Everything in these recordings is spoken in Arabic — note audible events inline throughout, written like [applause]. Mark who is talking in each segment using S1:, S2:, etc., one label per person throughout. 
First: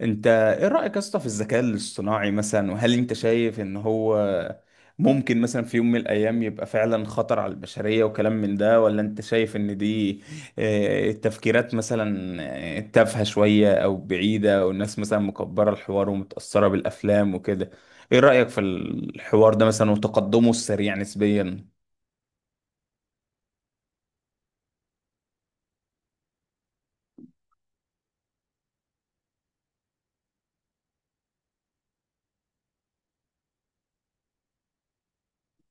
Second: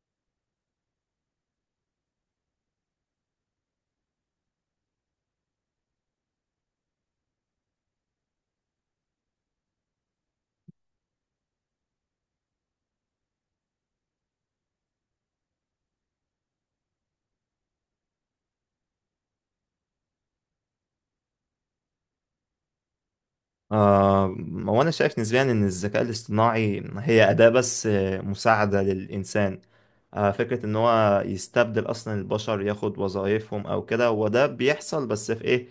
S1: انت ايه رأيك يا اسطى في الذكاء الاصطناعي مثلا؟ وهل انت شايف ان هو ممكن مثلا في يوم من الايام يبقى فعلا خطر على البشرية وكلام من ده، ولا انت شايف ان دي تفكيرات مثلا تافهة شوية او بعيدة، والناس مثلا مكبرة الحوار ومتأثرة بالافلام وكده؟ ايه رأيك في الحوار ده مثلا وتقدمه السريع نسبيا؟
S2: آه، وانا شايف نسبيا ان الذكاء الاصطناعي هي اداة بس مساعدة للانسان. فكرة ان هو يستبدل اصلا البشر ياخد وظائفهم او كده، وده بيحصل بس في ايه،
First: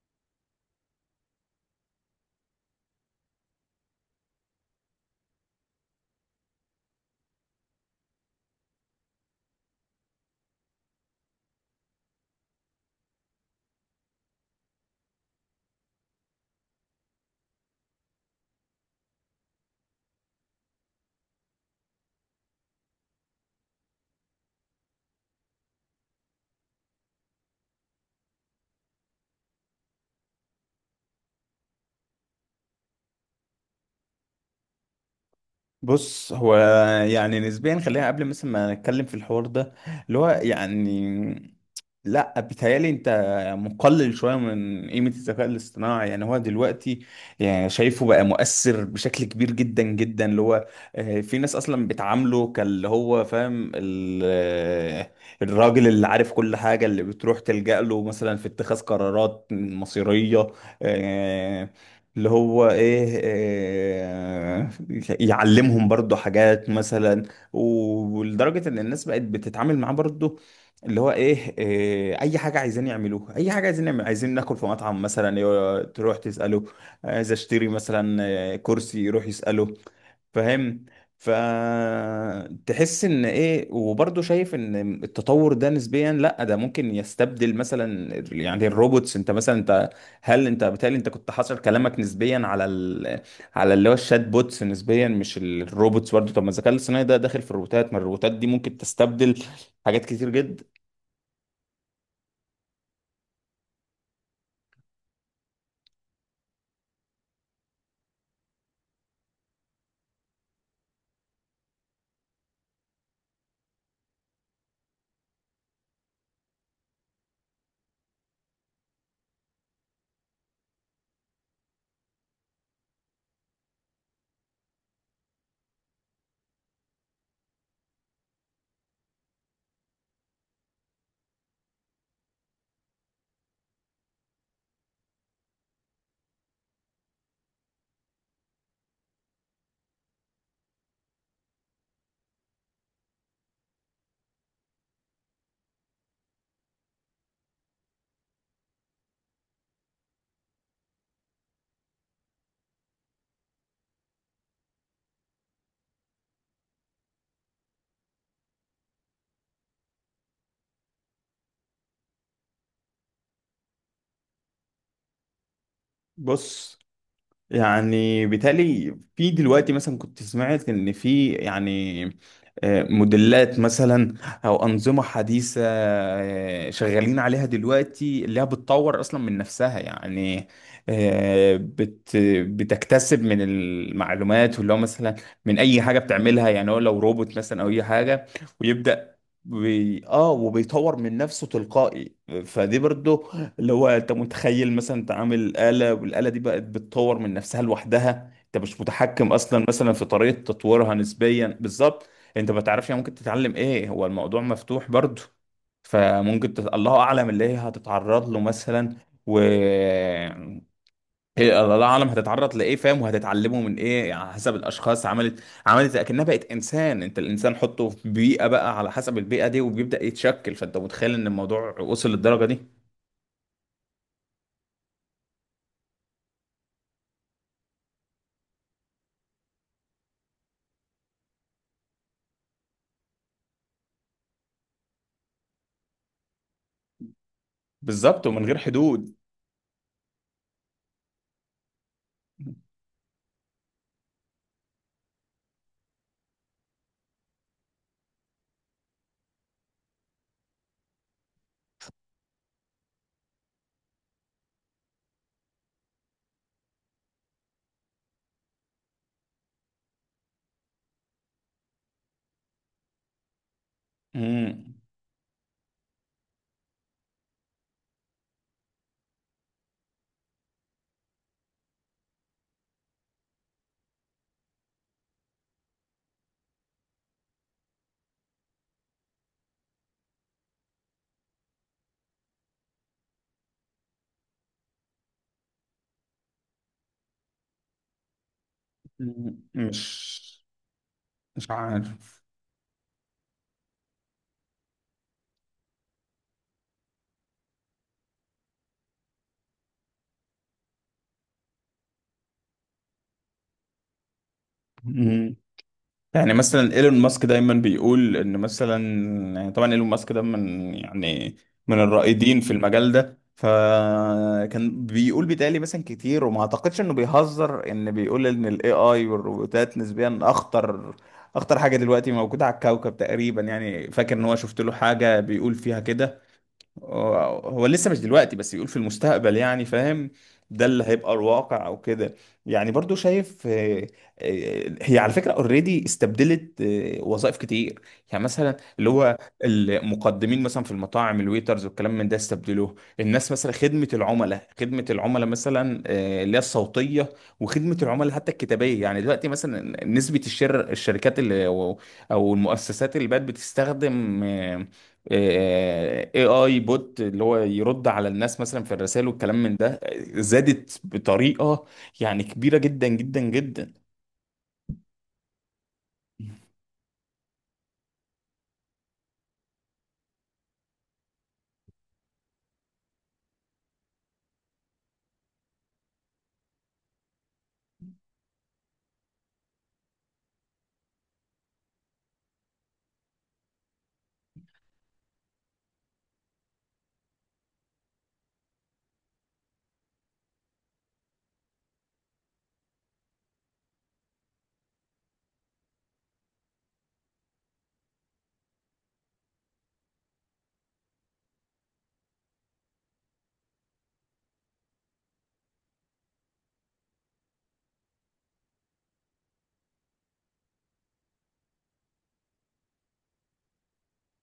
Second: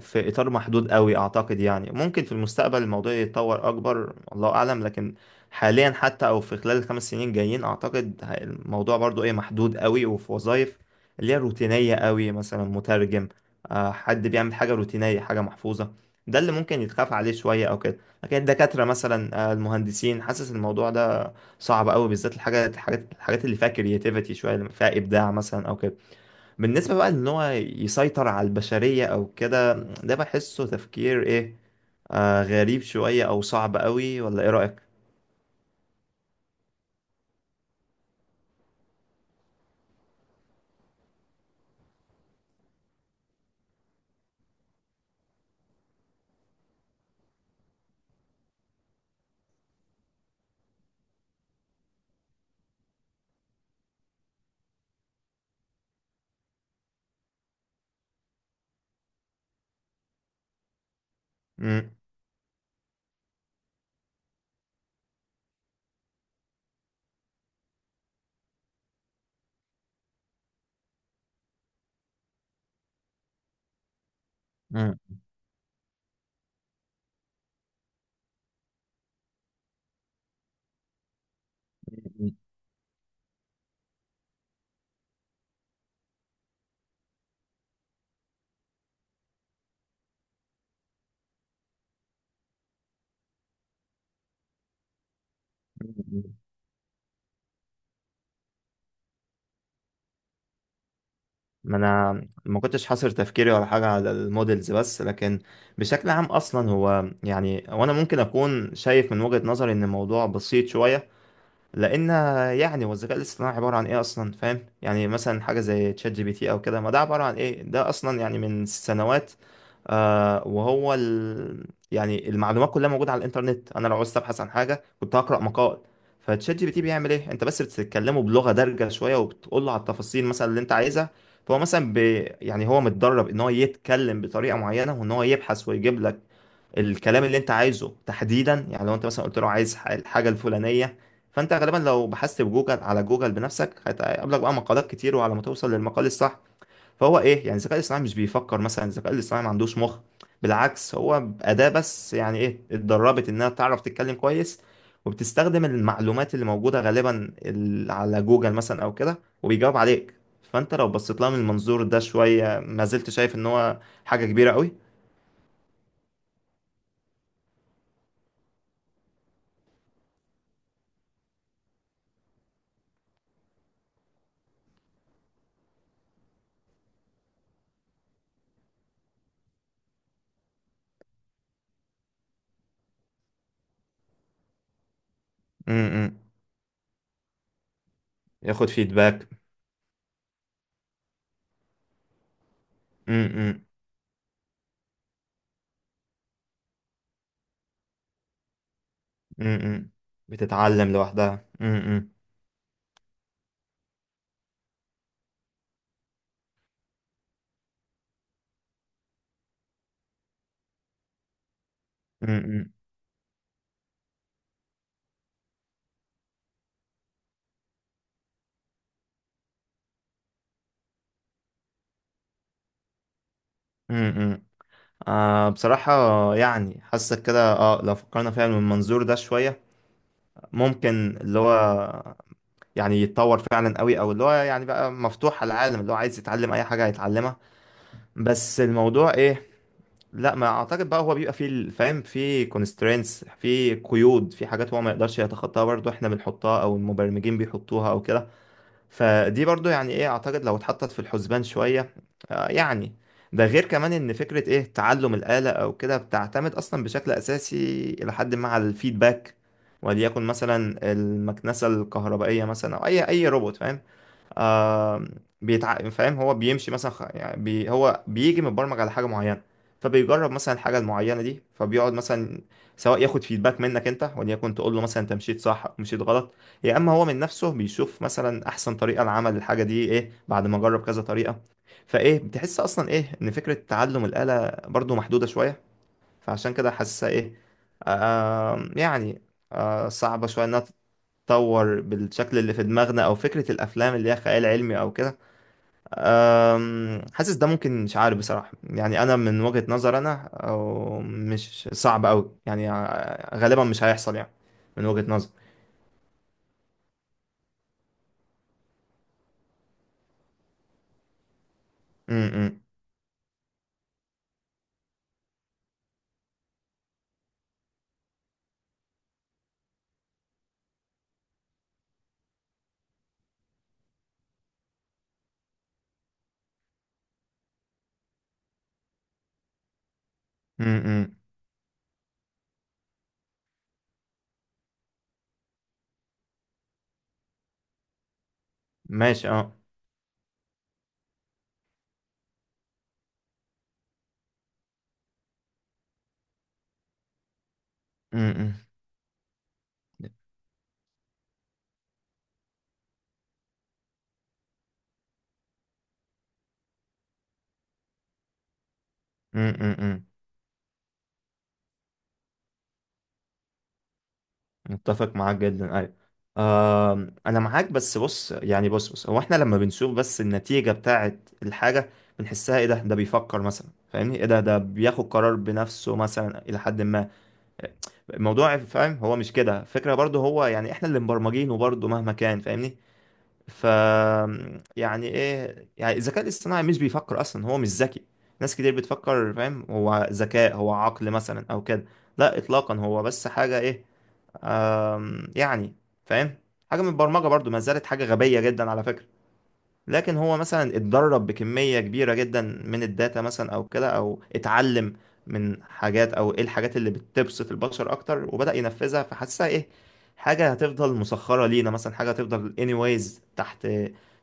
S2: في اطار محدود قوي اعتقد. يعني ممكن في المستقبل الموضوع يتطور اكبر، الله اعلم، لكن حاليا حتى او في خلال الخمس سنين جايين اعتقد الموضوع برضو ايه، محدود قوي، وفي وظائف اللي هي روتينية قوي، مثلا مترجم، حد بيعمل حاجة روتينية، حاجة محفوظة، ده اللي ممكن يتخاف عليه شوية أو كده. لكن الدكاترة مثلا المهندسين، حاسس الموضوع ده صعب أوي، بالذات الحاجات اللي فيها كرياتيفيتي شوية، اللي فيها إبداع مثلا أو كده. بالنسبة بقى إن هو يسيطر على البشرية أو كده، ده بحسه تفكير إيه، غريب شوية أو صعب أوي، ولا إيه رأيك؟
S1: بص، هو يعني نسبيا خلينا قبل مثلا ما نتكلم في الحوار ده اللي هو يعني، لا، بيتهيألي انت مقلل شوية من قيمة الذكاء الاصطناعي. يعني هو دلوقتي، يعني شايفه بقى مؤثر بشكل كبير جدا جدا، اللي هو في ناس اصلا بتعامله كاللي هو فاهم الراجل اللي عارف كل حاجة، اللي بتروح تلجأ له مثلا في اتخاذ قرارات مصيرية، آه،
S2: مم.
S1: اللي هو ايه، يعلمهم برضو حاجات مثلا. ولدرجة ان الناس بقت بتتعامل معاه برضو اللي هو ايه، اي حاجة عايزين يعملوها، اي حاجة عايزين يعمل، عايزين ناكل في مطعم مثلا تروح تسأله. عايز اشتري مثلا كرسي، يروح يسأله، فاهم؟ فتحس ان ايه، وبرضه شايف ان التطور ده نسبيا، لا ده ممكن يستبدل مثلا، يعني الروبوتس. انت مثلا انت، هل انت بالتالي انت كنت حاصر كلامك نسبيا على على اللي هو الشات بوتس نسبيا، مش الروبوتس برضه؟
S2: مم.
S1: طب ما الذكاء الاصطناعي ده داخل في الروبوتات، ما الروبوتات دي ممكن تستبدل حاجات كتير جدا.
S2: ما انا ما كنتش حاصر تفكيري ولا حاجه على المودلز بس، لكن بشكل عام اصلا هو يعني، وانا ممكن اكون شايف من وجهه نظري ان الموضوع بسيط شويه. لان يعني هو الذكاء الاصطناعي عباره عن ايه اصلا، فاهم؟ يعني مثلا حاجه زي تشات جي بي تي او كده، ما ده عباره عن ايه؟ ده اصلا يعني من سنوات، آه وهو ال... يعني المعلومات كلها موجوده على الانترنت. انا لو عاوز ابحث عن حاجه كنت هقرا مقال. فتشات جي بي تي بيعمل ايه؟ انت بس بتتكلمه بلغه دارجه شويه وبتقول له على التفاصيل مثلا اللي انت عايزها، فهو مثلا ب... يعني هو متدرب ان هو يتكلم بطريقه معينه، وان هو يبحث ويجيب لك الكلام اللي انت عايزه تحديدا. يعني لو انت مثلا قلت له عايز الحاجه الفلانيه، فانت غالبا لو بحثت بجوجل، على جوجل بنفسك، هيقابلك بقى مقالات كتير وعلى ما توصل للمقال الصح. فهو ايه، يعني الذكاء الاصطناعي مش بيفكر مثلا، الذكاء الاصطناعي ما عندوش مخ، بالعكس هو اداه بس، يعني ايه، اتدربت انها تعرف تتكلم كويس وبتستخدم المعلومات اللي موجوده غالبا على جوجل مثلا او كده، وبيجاوب عليك. فانت لو بصيت لها من المنظور ده شويه، ما زلت شايف ان هو حاجه كبيره قوي؟
S1: بص، يعني بالتالي في دلوقتي مثلا كنت سمعت ان في يعني موديلات مثلا او انظمه حديثه، شغالين عليها دلوقتي، اللي هي بتطور اصلا من نفسها. يعني آه، بت بتكتسب من المعلومات، واللي هو مثلا من
S2: م.
S1: اي حاجه
S2: م.
S1: بتعملها. يعني هو لو روبوت مثلا او اي حاجه،
S2: ياخد
S1: ويبدا
S2: فيدباك.
S1: بي... اه وبيطور من نفسه تلقائي. فدي برضو،
S2: امم.
S1: اللي هو، انت متخيل مثلا انت عامل آلة والآلة دي بقت بتطور من نفسها لوحدها، انت مش متحكم اصلا
S2: امم.
S1: مثلا في طريقة
S2: بتتعلم
S1: تطويرها نسبيا،
S2: لوحدها.
S1: بالظبط.
S2: امم.
S1: انت ما تعرفش هي ممكن تتعلم ايه، هو الموضوع مفتوح برضو. الله اعلم اللي هي هتتعرض له مثلا، و هي الله اعلم هتتعرض
S2: امم.
S1: لايه، فاهم؟ وهتتعلمه من ايه، على حسب الاشخاص. عملت عملت اكنها بقت انسان، انت الانسان حطه في بيئه بقى، على حسب البيئه دي وبيبدا يتشكل. فانت متخيل ان الموضوع وصل للدرجه دي؟
S2: امم. بصراحة، يعني حاسك كده، لو فكرنا فيها من المنظور ده شوية، ممكن اللي هو يعني يتطور فعلا قوي، او اللي هو يعني بقى مفتوح على العالم، اللي هو عايز يتعلم اي حاجة هيتعلمها.
S1: بالظبط، ومن غير
S2: بس
S1: حدود.
S2: الموضوع ايه، لا ما اعتقد. بقى هو بيبقى فيه فاهم، فيه constraints، فيه قيود، في حاجات هو ما يقدرش يتخطاها برضه، احنا بنحطها او المبرمجين بيحطوها او كده. فدي برضو يعني ايه، اعتقد لو اتحطت في الحسبان شوية، يعني. ده غير كمان ان فكرة ايه، تعلم الآلة او كده، بتعتمد اصلا بشكل اساسي الى حد ما على الفيدباك. وليكن مثلا المكنسة الكهربائية مثلا او اي روبوت فاهم،
S1: مم.
S2: آه فاهم، هو بيمشي مثلا يعني هو بيجي متبرمج على حاجه معينه، فبيجرب مثلا الحاجه المعينه دي، فبيقعد مثلا سواء ياخد فيدباك منك انت، وليكن تقول له مثلا انت مشيت صح او مشيت غلط، يا اما هو من نفسه بيشوف مثلا احسن طريقه لعمل الحاجه دي ايه بعد ما جرب كذا طريقه. فايه، بتحس اصلا ايه ان فكره تعلم الاله برضو محدوده شويه. فعشان كده حاسسها ايه، يعني،
S1: مم.
S2: صعبه
S1: مش
S2: شويه انها
S1: مش
S2: تتطور
S1: عارف.
S2: بالشكل اللي في دماغنا، او فكره الافلام اللي هي خيال علمي او كده. حاسس ده ممكن، مش عارف بصراحه، يعني انا من وجهه نظر انا أو مش صعب قوي، يعني غالبا مش هيحصل يعني، من وجهه نظر.
S1: مم. يعني مثلا ايلون ماسك دايما بيقول ان مثلا، يعني طبعا ايلون ماسك ده من، يعني، من
S2: م.
S1: الرائدين في
S2: م.
S1: المجال ده، فكان بيقول، بيتهيألي مثلا كتير وما اعتقدش انه بيهزر، ان بيقول ان الاي اي والروبوتات نسبيا اخطر، اخطر حاجه دلوقتي موجوده على الكوكب تقريبا. يعني فاكر ان هو، شفت له حاجه بيقول فيها كده. هو هو لسه، مش دلوقتي بس، بيقول في المستقبل، يعني فاهم؟
S2: م.
S1: ده اللي هيبقى
S2: م.
S1: الواقع او كده. يعني برضو شايف، هي على فكرة اوريدي استبدلت وظائف كتير، يعني مثلا اللي هو
S2: ماشي، اه.
S1: المقدمين مثلا في المطاعم، الويترز والكلام من ده، استبدلوه الناس مثلا. خدمة العملاء، خدمة العملاء مثلا اللي هي الصوتية، وخدمة العملاء
S2: م.
S1: حتى
S2: م.
S1: الكتابية، يعني دلوقتي مثلا نسبة الشركات اللي او المؤسسات اللي بقت بتستخدم اي اي بوت، اللي هو يرد على الناس مثلا في الرسائل
S2: م.
S1: والكلام من ده،
S2: م. م.
S1: زادت بطريقة يعني كبيرة جدا جدا جدا.
S2: متفق معاك جدا، ايوه. انا معاك بس بص، يعني بص بص، هو احنا لما بنشوف بس النتيجة بتاعت الحاجة بنحسها ايه، ده بيفكر مثلا فاهمني، ايه ده بياخد قرار بنفسه مثلا الى حد ما الموضوع، فاهم؟ هو مش كده فكرة برضه، هو يعني احنا اللي مبرمجينه برضه مهما كان فاهمني. ف يعني ايه، يعني الذكاء الاصطناعي مش بيفكر اصلا، هو مش ذكي. ناس كتير بتفكر فاهم هو ذكاء، هو عقل مثلا او كده، لا اطلاقا. هو بس حاجة ايه، يعني، فاهم، حاجة من البرمجة برضو، ما زالت حاجة غبية جدا على فكرة. لكن هو مثلا اتدرب بكمية كبيرة جدا من الداتا مثلا او كده، او اتعلم من حاجات، او ايه الحاجات اللي بتبسط البشر اكتر وبدأ ينفذها. فحسها ايه، حاجة هتفضل مسخرة لينا مثلا، حاجة هتفضل anyways تحت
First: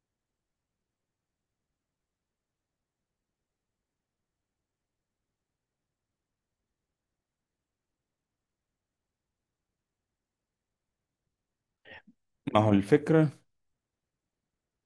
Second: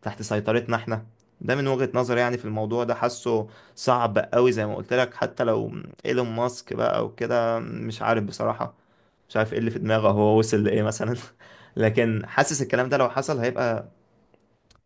S2: تحت سيطرتنا احنا. ده من وجهة نظري يعني في الموضوع ده. حاسه صعب قوي زي ما قلت لك، حتى لو ايلون ماسك بقى وكده، مش عارف بصراحة، مش عارف ايه اللي في دماغه، هو وصل لايه مثلا [laughs] لكن
S1: ما
S2: حاسس
S1: هو
S2: الكلام ده لو
S1: الفكرة،
S2: حصل هيبقى،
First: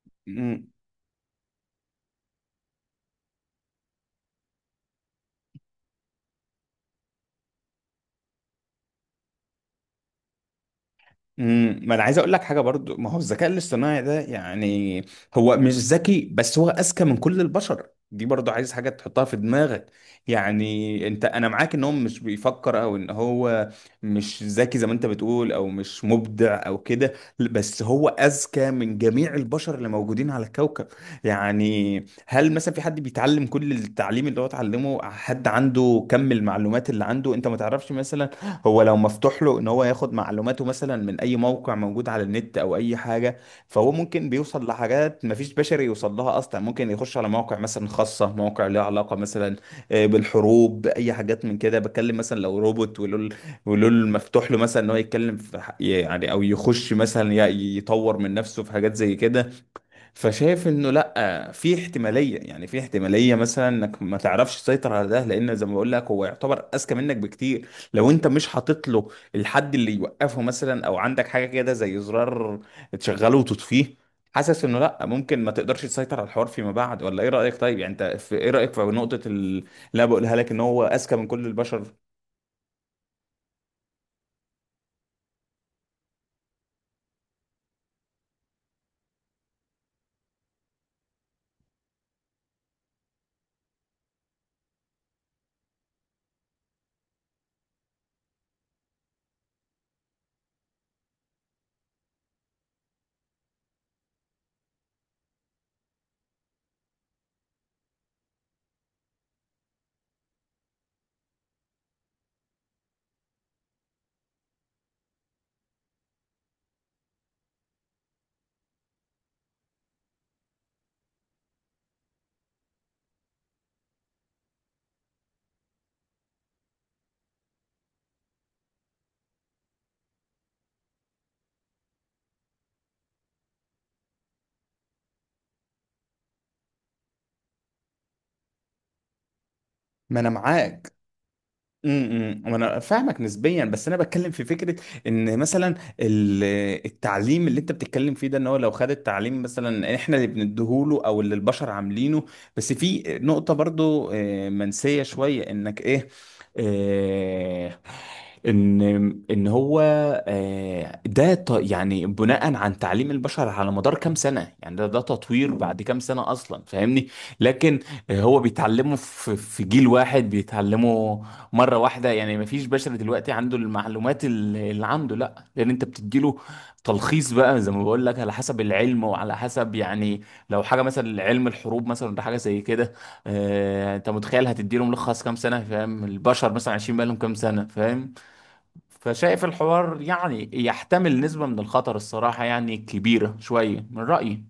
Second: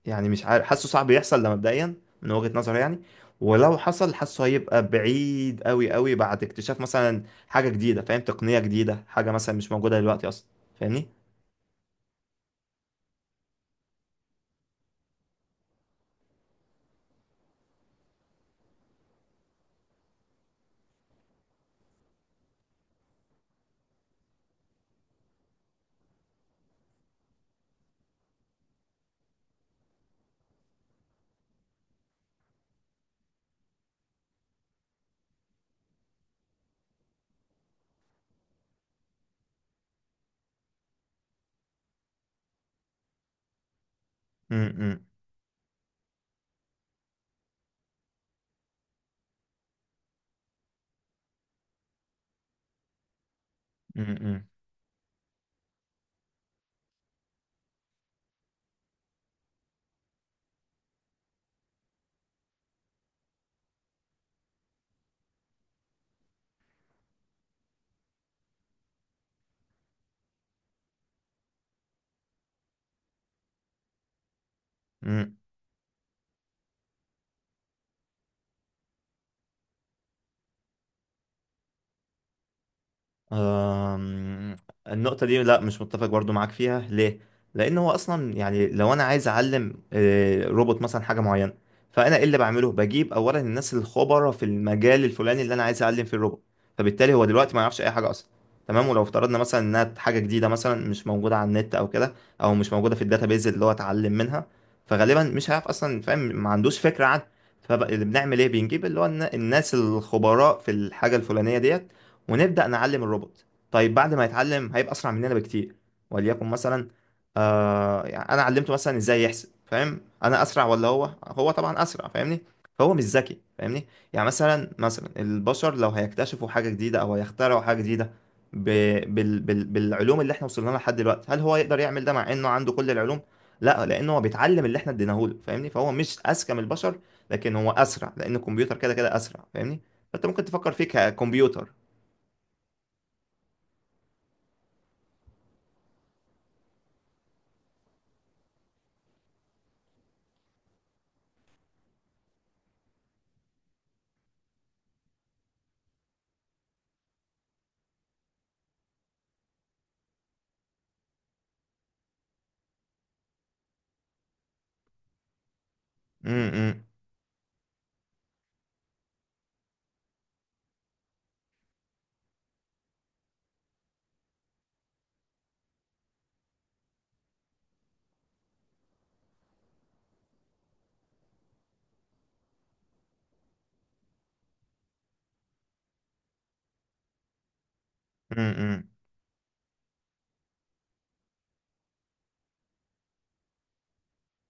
S2: يعني مش عارف، حاسه صعب يحصل ده مبدئيا من وجهة نظري يعني. ولو حصل حاسه هيبقى بعيد قوي قوي، بعد اكتشاف مثلا حاجة جديدة فاهم، تقنية جديدة، حاجة مثلا مش موجودة دلوقتي اصلا فاهمني.
S1: ما انا عايز اقول لك حاجه برضو، ما هو الذكاء الاصطناعي ده، يعني هو مش ذكي، بس هو اذكى من كل البشر دي، برضو عايز حاجه تحطها في دماغك. يعني انت، انا معاك ان هو مش بيفكر او ان هو مش ذكي زي ما انت بتقول او مش مبدع او كده، بس هو اذكى من جميع البشر اللي موجودين على الكوكب. يعني هل مثلا في حد بيتعلم كل التعليم اللي هو اتعلمه؟ حد عنده كم المعلومات اللي عنده؟ انت ما تعرفش مثلا، هو لو مفتوح له ان هو ياخد معلوماته مثلا من اي موقع موجود على النت او اي حاجه، فهو ممكن بيوصل لحاجات مفيش بشري يوصل لها اصلا. ممكن يخش على مواقع مثلا خاصه، مواقع ليها علاقه مثلا بالحروب، باي حاجات من كده. بتكلم مثلا لو روبوت ولول، ولول مفتوح له مثلا ان هو يتكلم في يعني، او يخش مثلا يطور من نفسه في حاجات زي كده. فشايف انه لا، في احتماليه، يعني في احتماليه مثلا انك ما تعرفش تسيطر على ده، لان زي ما بقول لك هو يعتبر اذكى منك بكتير، لو انت مش حاطط له الحد اللي يوقفه مثلا، او عندك حاجه كده زي زرار تشغله وتطفيه. حاسس انه لا،
S2: امم.
S1: ممكن ما تقدرش تسيطر على الحوار فيما بعد. ولا ايه رايك؟ طيب يعني، انت في ايه رايك في نقطه اللي انا بقولها لك، ان هو اذكى من كل البشر؟
S2: أم، النقطة دي لا، مش متفق برضو معاك فيها، ليه؟ لأن هو أصلا يعني، لو أنا عايز أعلم روبوت مثلا حاجة معينة، فأنا إيه اللي بعمله؟ بجيب أولا الناس الخبرة في المجال الفلاني اللي أنا عايز أعلم فيه الروبوت. فبالتالي هو دلوقتي ما يعرفش أي حاجة أصلا، تمام؟ ولو افترضنا مثلا إنها حاجة جديدة مثلا مش موجودة على النت أو كده، أو مش موجودة في الداتابيز اللي هو اتعلم منها، فغالبا مش هيعرف أصلا فاهم، ما عندوش فكرة عنها. فاللي بنعمل إيه؟ بنجيب اللي هو الناس الخبراء في الحاجة الفلانية ديت ونبدأ نعلم الروبوت. طيب بعد ما يتعلم هيبقى أسرع مننا بكتير. وليكن مثلا، يعني أنا علمته مثلا إزاي يحسب فاهم، أنا أسرع ولا هو؟ هو طبعا أسرع فاهمني. فهو مش ذكي فاهمني. يعني مثلا البشر لو هيكتشفوا حاجة جديدة أو هيخترعوا حاجة جديدة ب... بالعلوم اللي احنا وصلنا لها لحد دلوقتي، هل هو يقدر يعمل ده مع انه عنده كل العلوم؟ لا، لانه هو بيتعلم اللي احنا اديناهوله فاهمني، فهو مش اذكى من البشر، لكن هو اسرع لان الكمبيوتر كده كده اسرع فاهمني.
S1: ما
S2: فانت
S1: انا
S2: ممكن تفكر فيه
S1: معاك.
S2: ككمبيوتر.
S1: إمم. وانا فاهمك نسبيا، بس انا بتكلم في فكره ان مثلا ال- التعليم اللي انت بتتكلم فيه ده، ان هو لو خد التعليم مثلا احنا اللي بنديهوله او اللي البشر عاملينه. بس في نقطه برضو منسيه شويه، انك ايه، آه، ان ان هو ده يعني بناء عن تعليم البشر على مدار كام سنه، يعني ده تطوير بعد كام سنه
S2: امم.
S1: اصلا،
S2: امم.
S1: فاهمني؟ لكن هو بيتعلمه في جيل واحد، بيتعلمه مره واحده، يعني مفيش بشر دلوقتي عنده المعلومات اللي عنده، لا لان انت بتديله تلخيص بقى، زي ما بقول لك، على حسب العلم وعلى حسب، يعني لو حاجه مثلا علم الحروب مثلا ولا حاجه زي كده، انت متخيل هتديله ملخص كام سنه، فاهم؟ البشر مثلا عايشين بقالهم كام سنه، فاهم؟
S2: أمم. أمم.
S1: فشايف الحوار يعني يحتمل نسبه من الخطر، الصراحه يعني كبيره شويه من رايي.